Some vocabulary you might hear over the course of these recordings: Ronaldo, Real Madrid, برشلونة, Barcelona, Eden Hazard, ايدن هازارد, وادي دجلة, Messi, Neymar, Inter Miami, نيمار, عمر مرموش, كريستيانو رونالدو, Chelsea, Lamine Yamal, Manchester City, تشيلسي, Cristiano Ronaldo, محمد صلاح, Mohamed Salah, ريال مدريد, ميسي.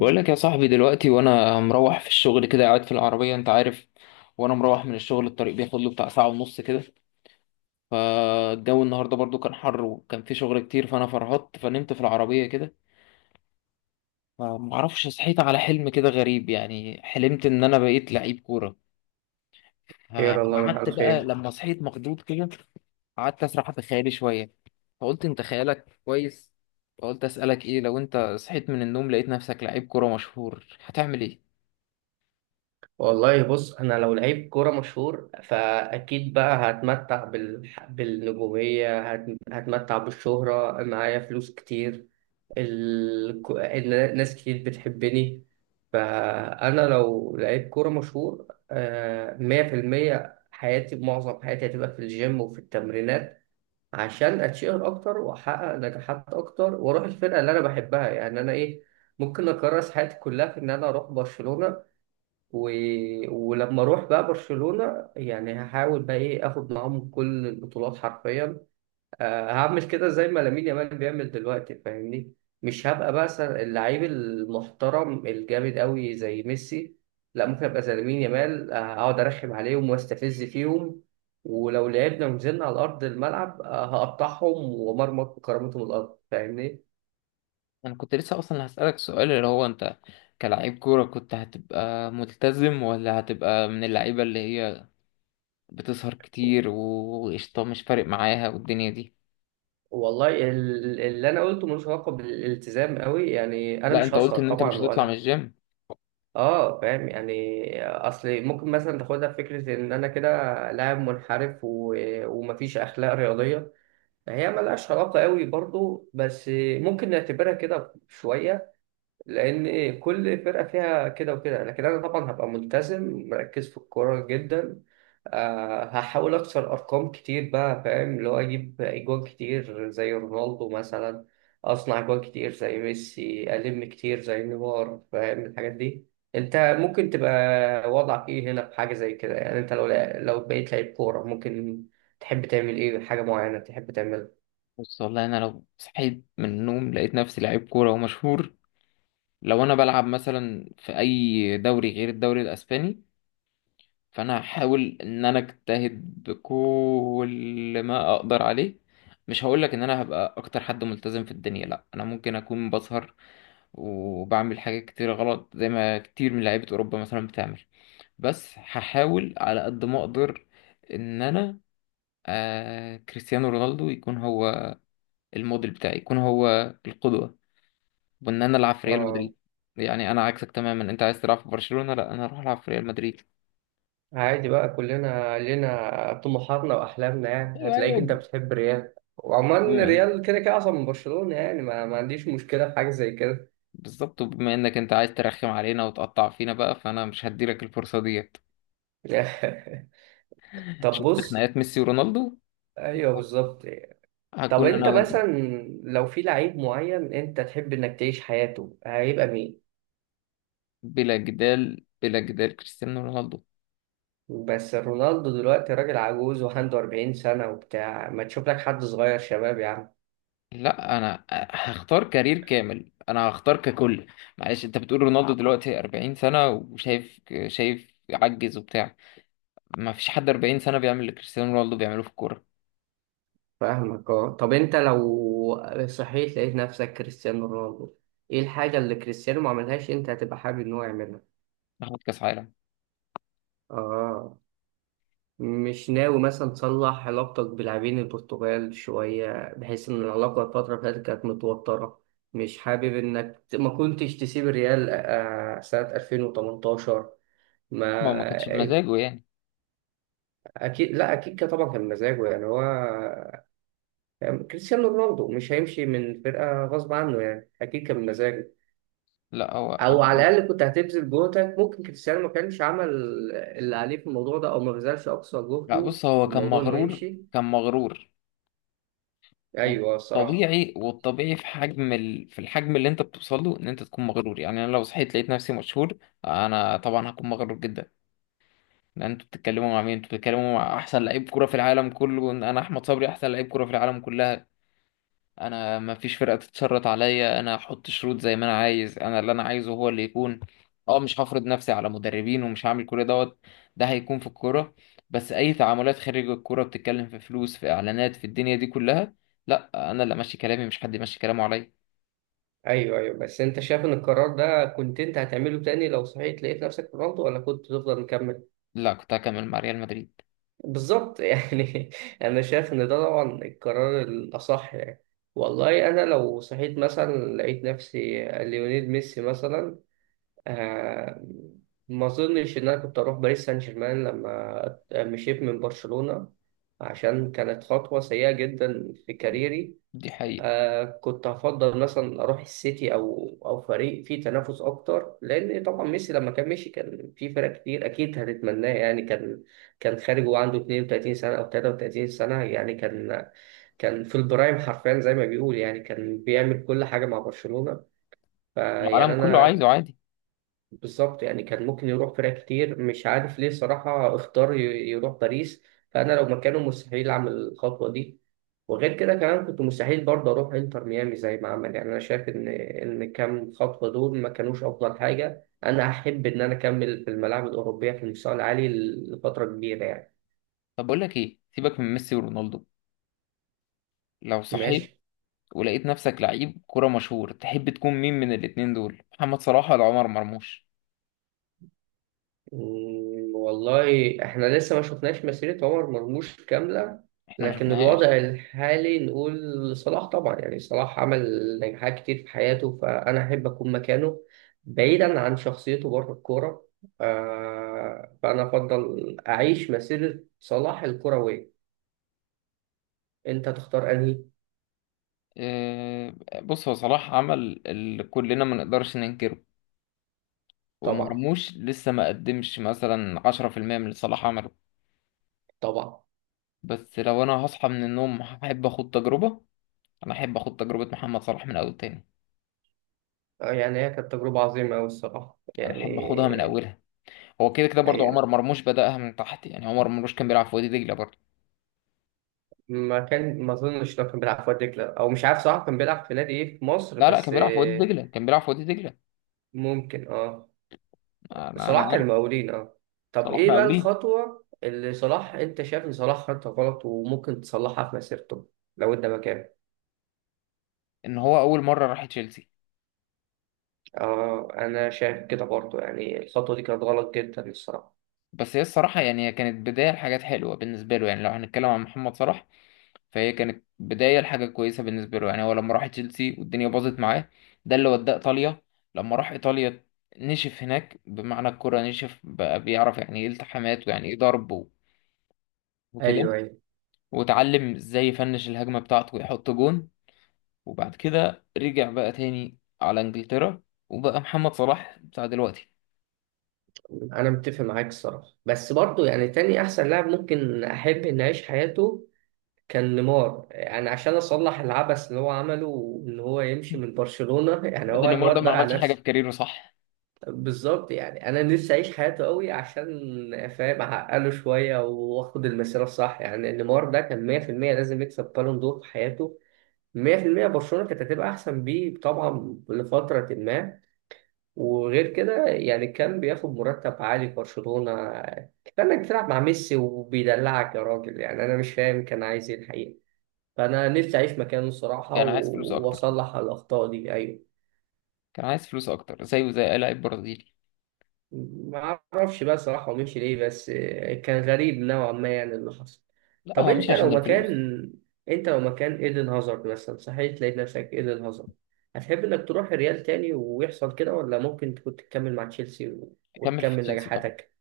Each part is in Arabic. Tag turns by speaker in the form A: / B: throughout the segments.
A: بقول لك يا صاحبي دلوقتي وانا مروح في الشغل كده، قاعد في العربية انت عارف. وانا مروح من الشغل الطريق بياخد له بتاع ساعة ونص كده. فالجو النهاردة برضو كان حر وكان في شغل كتير، فانا فرهطت فنمت في العربية كده. فمعرفش صحيت على حلم كده غريب، يعني حلمت ان انا بقيت لعيب كورة.
B: خير الله لك
A: قعدت
B: على
A: بقى
B: خير.
A: لما صحيت مخضوض كده، قعدت اسرح في خيالي شوية. فقلت انت خيالك كويس. فقلت اسألك ايه، لو انت صحيت من النوم لقيت نفسك لعيب كورة مشهور هتعمل ايه؟
B: والله بص، انا لو لعيب كوره مشهور فاكيد بقى هتمتع بالنجوميه هتمتع بالشهره، معايا فلوس كتير. ناس كتير بتحبني. فانا لو لعيب كوره مشهور 100% حياتي، معظم حياتي هتبقى في الجيم وفي التمرينات عشان اتشهر اكتر واحقق نجاحات اكتر واروح الفرقه اللي انا بحبها. يعني انا ايه، ممكن اكرس حياتي كلها في ان انا اروح برشلونه و... ولما اروح بقى برشلونه يعني هحاول بقى ايه، اخد معاهم كل البطولات حرفيا. هعمل كده زي ما لامين يامال بيعمل دلوقتي، فاهمني؟ مش هبقى بقى اللعيب المحترم الجامد قوي زي ميسي، لا ممكن ابقى زي لامين يامال. اقعد ارخم عليهم واستفز فيهم، ولو لعبنا ونزلنا على ارض الملعب هقطعهم ومرمط بكرامتهم الارض، فاهمني؟
A: انا كنت لسه اصلا هسألك سؤال، اللي هو انت كلاعب كورة كنت هتبقى ملتزم ولا هتبقى من اللعيبة اللي هي بتسهر كتير وقشطة مش فارق معاها والدنيا دي.
B: والله اللي انا قلته ملوش علاقه بالالتزام قوي، يعني انا
A: لا
B: مش
A: انت قلت
B: هسهر
A: ان انت مش
B: طبعا
A: هتطلع من
B: ولا.
A: الجيم.
B: اه فاهم، يعني اصل ممكن مثلا تاخدها في فكره ان انا كده لاعب منحرف ومفيش اخلاق رياضيه. هي ملهاش علاقه قوي برضو، بس ممكن نعتبرها كده شويه لان ايه، كل فرقه فيها كده وكده. لكن انا طبعا هبقى ملتزم مركز في الكوره جدا. أه هحاول اكسر ارقام كتير بقى، فاهم؟ اللي هو اجيب اجوان كتير زي رونالدو مثلا، اصنع اجوان كتير زي ميسي، الم كتير زي نيمار، فاهم الحاجات دي؟ انت ممكن تبقى وضعك ايه هنا في حاجه زي كده؟ يعني انت لو لو بقيت لعيب كوره، ممكن تحب تعمل ايه؟ حاجه معينه تحب تعملها؟
A: بص، والله انا لو صحيت من النوم لقيت نفسي لعيب كورة ومشهور، لو انا بلعب مثلا في اي دوري غير الدوري الاسباني، فانا هحاول ان انا اجتهد بكل ما اقدر عليه. مش هقولك ان انا هبقى اكتر حد ملتزم في الدنيا، لا انا ممكن اكون بسهر وبعمل حاجات كتير غلط زي ما كتير من لعيبة أوروبا مثلا بتعمل، بس هحاول على قد ما أقدر إن أنا كريستيانو رونالدو يكون هو الموديل بتاعي، يكون هو القدوة، وإن أنا ألعب في ريال
B: اه.
A: مدريد. يعني أنا عكسك تماما، أنت عايز تلعب في برشلونة، لا أنا أروح ألعب في ريال مدريد.
B: عادي بقى، كلنا لنا طموحاتنا واحلامنا. يعني
A: أيوه،
B: هتلاقيك انت
A: أيوه.
B: بتحب ريال، وعموما
A: بما-
B: ريال كده كده اصلا من برشلونة. يعني ما عنديش مشكلة في حاجة زي كده.
A: بالظبط، وبما إنك أنت عايز ترخم علينا وتقطع فينا بقى، فأنا مش هديلك الفرصة ديت.
B: طب
A: شفت
B: بص.
A: خناقات ميسي ورونالدو؟
B: ايوه بالظبط. طب
A: هكون أنا
B: انت
A: وأنت.
B: مثلا لو في لعيب معين انت تحب انك تعيش حياته، هيبقى مين؟
A: بلا جدال، بلا جدال، كريستيانو رونالدو.
B: بس رونالدو دلوقتي راجل عجوز وعنده 40 سنة وبتاع، ما تشوف لك حد صغير شباب يا عم.
A: لا انا هختار كارير كامل، انا هختار ككل. معلش انت بتقول رونالدو دلوقتي 40 سنة وشايف، شايف عجز وبتاع. ما فيش حد 40 سنة بيعمل اللي كريستيانو رونالدو بيعمله في الكورة.
B: فاهمك، اه. طب انت لو صحيت لقيت نفسك كريستيانو رونالدو، ايه الحاجة اللي كريستيانو ما عملهاش انت هتبقى حابب ان هو يعملها؟
A: ياخد كاس عالم.
B: اه. مش ناوي مثلا تصلح علاقتك بلاعبين البرتغال شوية، بحيث ان العلاقة الفترة اللي فاتت كانت متوترة؟ مش حابب انك ما كنتش تسيب الريال سنة 2018؟ ما
A: ما هو ما كانش بمزاجه يعني.
B: اكيد، لا اكيد كان، طبعا كان مزاجه، يعني هو كريستيانو رونالدو مش هيمشي من فرقة غصب عنه، يعني اكيد كان مزاجه.
A: لا هو انا.
B: او على الاقل كنت هتبذل جهدك، ممكن كريستيانو ما كانش عمل اللي عليه في الموضوع ده او ما بذلش اقصى
A: لا
B: جهده
A: بص
B: في
A: هو كان
B: الموضوع انه
A: مغرور،
B: يمشي.
A: كان مغرور.
B: ايوه الصراحه.
A: والطبيعي في حجم في الحجم اللي انت بتوصل له، ان انت تكون مغرور. يعني انا لو صحيت لقيت نفسي مشهور انا طبعا هكون مغرور جدا. لان انتوا بتتكلموا مع مين؟ انتوا بتتكلموا مع احسن لعيب كرة في العالم كله. انا احمد صبري، احسن لعيب كرة في العالم كلها. انا ما فيش فرقة تتشرط عليا، انا احط شروط زي ما انا عايز، انا اللي انا عايزه هو اللي يكون. اه، مش هفرض نفسي على مدربين ومش هعمل كل دوت. ده هيكون في الكورة. بس اي تعاملات خارج الكورة، بتتكلم في فلوس في اعلانات في الدنيا دي كلها، لا انا اللي ماشي كلامي، مش حد ماشي كلامه عليا.
B: ايوه ايوه، بس انت شايف ان القرار ده كنت انت هتعمله تاني لو صحيت لقيت نفسك في رونالدو، ولا كنت تفضل مكمل؟
A: لا كنت هكمل مع ريال مدريد.
B: بالظبط يعني. انا شايف ان ده طبعا القرار الاصح يعني. والله انا لو صحيت مثلا لقيت نفسي ليونيل ميسي مثلا، آه، ما اظنش ان انا كنت اروح باريس سان جيرمان لما مشيت من برشلونة، عشان كانت خطوة سيئة جدا في كاريري.
A: دي حقيقة.
B: آه كنت هفضل مثلا اروح السيتي او او فريق فيه تنافس اكتر، لان طبعا ميسي لما كان مشي كان في فرق كتير اكيد هتتمناه. يعني كان كان خارج وعنده 32 سنة او 33 سنة، يعني كان كان في البرايم حرفيا زي ما بيقول، يعني كان بيعمل كل حاجة مع برشلونة. فيعني
A: العالم كله عايزه
B: انا،
A: عادي.
B: بالظبط يعني، كان ممكن يروح فرق كتير، مش عارف ليه صراحة اختار يروح باريس. فأنا لو مكانه مستحيل أعمل الخطوة دي، وغير كده كمان كنت مستحيل برضه أروح إنتر ميامي زي ما عمل. يعني أنا شايف إن كام خطوة دول ما كانوش أفضل حاجة. أنا أحب إن أنا أكمل في الملاعب الأوروبية في المستوى العالي لفترة كبيرة يعني.
A: طب بقول لك ايه، سيبك من ميسي ورونالدو، لو صحيت
B: ماشي.
A: ولقيت نفسك لعيب كرة مشهور تحب تكون مين من الاتنين دول، محمد صلاح ولا عمر مرموش؟
B: والله احنا لسه ما شفناش مسيرة عمر مرموش كاملة،
A: احنا ما
B: لكن
A: شفناهاش.
B: الوضع الحالي نقول صلاح طبعا. يعني صلاح عمل نجاحات كتير في حياته فأنا أحب أكون مكانه، بعيدا عن شخصيته بره الكورة. فأنا أفضل أعيش مسيرة صلاح الكروية. أنت تختار أنهي؟
A: آه، بص هو صلاح عمل اللي كلنا ما نقدرش ننكره،
B: طبعا.
A: ومرموش لسه ما قدمش مثلا 10% من اللي صلاح عمله.
B: طبعا.
A: بس لو انا هصحى من النوم هحب اخد تجربة، انا احب اخد تجربة محمد صلاح من اول تاني.
B: آه، يعني هي كانت تجربة عظيمة أوي الصراحة
A: انا
B: يعني.
A: احب اخدها من اولها. هو كده كده برضه عمر مرموش بدأها من تحت، يعني عمر مرموش كان بيلعب في وادي دجلة برضه.
B: ما كان، ما اظنش لو كان بيلعب في واد دجله، او مش عارف صراحه كان بيلعب في نادي ايه في مصر،
A: لا لا،
B: بس
A: كان بيلعب في وادي
B: آه،
A: دجلة، كان بيلعب في وادي دجلة.
B: ممكن اه.
A: انا
B: صلاح
A: عارف.
B: كان مقاولين اه. طب
A: صلاح
B: ايه بقى
A: مقاولين.
B: الخطوه اللي صلاح انت شايف ان صلاح خدها غلط وممكن تصلحها في مسيرته لو انت مكانه؟
A: ان هو اول مره راح تشيلسي.
B: اه انا شايف كده برضه، يعني الخطوه دي كانت غلط جدا الصراحه.
A: بس هي الصراحه يعني، هي كانت بدايه لحاجات حلوه بالنسبه له، يعني لو هنتكلم عن محمد صلاح فهي كانت بدايه لحاجه كويسه بالنسبه له. يعني هو لما راح تشيلسي والدنيا باظت معاه، ده اللي وداه ايطاليا. لما راح ايطاليا نشف هناك، بمعنى الكره نشف، بقى بيعرف يعني ايه التحامات، ويعني ايه ضرب وكده،
B: ايوه ايوه.
A: وتعلم ازاي يفنش الهجمه بتاعته ويحط جون، وبعد كده رجع بقى تاني على انجلترا، وبقى محمد صلاح بتاع دلوقتي.
B: انا متفق معاك الصراحه، بس برضه يعني تاني احسن لاعب ممكن احب اني اعيش حياته كان نيمار، يعني عشان اصلح العبث اللي هو عمله ان هو يمشي من برشلونة. يعني
A: لا ده
B: هو
A: نيمار ده
B: الواد
A: ما
B: ضيع
A: عملش حاجه في
B: نفسه.
A: كاريره صح.
B: بالظبط، يعني انا نفسي اعيش حياته قوي عشان فاهم اعقله شويه واخد المسيره الصح. يعني نيمار ده كان 100% لازم يكسب بالون دور في حياته. 100% برشلونه كانت هتبقى احسن بيه طبعا لفتره ما، وغير كده يعني كان بياخد مرتب عالي في برشلونه. كفايه انك بتلعب مع ميسي وبيدلعك يا راجل، يعني انا مش فاهم كان عايز ايه الحقيقه. فأنا نفسي أعيش مكانه الصراحة
A: كان عايز فلوس اكتر،
B: وأصلح الأخطاء دي أيوه.
A: كان عايز فلوس اكتر زيه زي اي لاعب برازيلي.
B: ما أعرفش بقى صراحة هو مشي ليه، بس آه، كان غريب نوعا ما يعني اللي حصل.
A: لا
B: طب
A: هو مش
B: أنت لو
A: عشان
B: مكان،
A: الفلوس.
B: أنت لو مكان إيدن هازارد مثلا، صحيح تلاقي نفسك إيدن هازارد، هتحب إنك تروح الريال تاني ويحصل كده، ولا ممكن تكون تكمل مع تشيلسي
A: اكمل في
B: وتكمل
A: تشيلسي طبعا،
B: نجاحاتك؟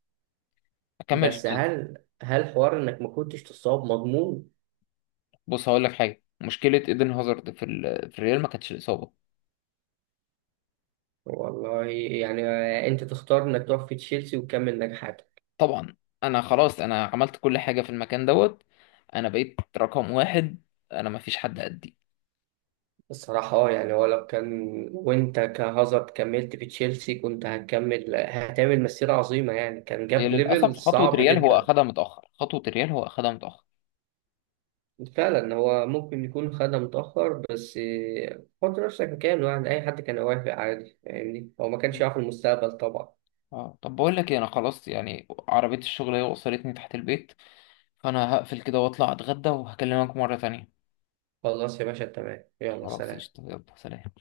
A: اكمل في
B: بس
A: تشيلسي.
B: هل هل حوار إنك ما كنتش تصاب مضمون؟
A: بص هقول لك حاجه، مشكله ايدن هازارد في في الريال ما كانتش الاصابه.
B: والله يعني آه، أنت تختار إنك تروح في تشيلسي وتكمل نجاحاتك.
A: طبعا انا خلاص، انا عملت كل حاجه في المكان دوت، انا بقيت رقم واحد، انا ما فيش حد قدي.
B: الصراحة اه، يعني هو لو كان، وانت كهازارد كملت في تشيلسي كنت هتكمل، هتعمل مسيرة عظيمة، يعني كان
A: هي
B: جاب ليفل
A: للاسف خطوه
B: صعب
A: ريال هو
B: جدا.
A: اخدها متاخر، خطوه ريال هو اخدها متاخر.
B: فعلا هو ممكن يكون خدها متأخر، بس آه، حط نفسك مكانه، يعني أي حد كان هيوافق عادي، فاهمني؟ هو ما كانش
A: مم.
B: يعرف المستقبل طبعا.
A: اه طب بقول لك ايه، انا خلاص يعني عربيه الشغل هي وصلتني تحت البيت، فانا هقفل كده واطلع اتغدى وهكلمك مره تانية.
B: خلاص يا باشا، تمام، يلا
A: خلاص
B: سلام.
A: قشطه، يلا سلام.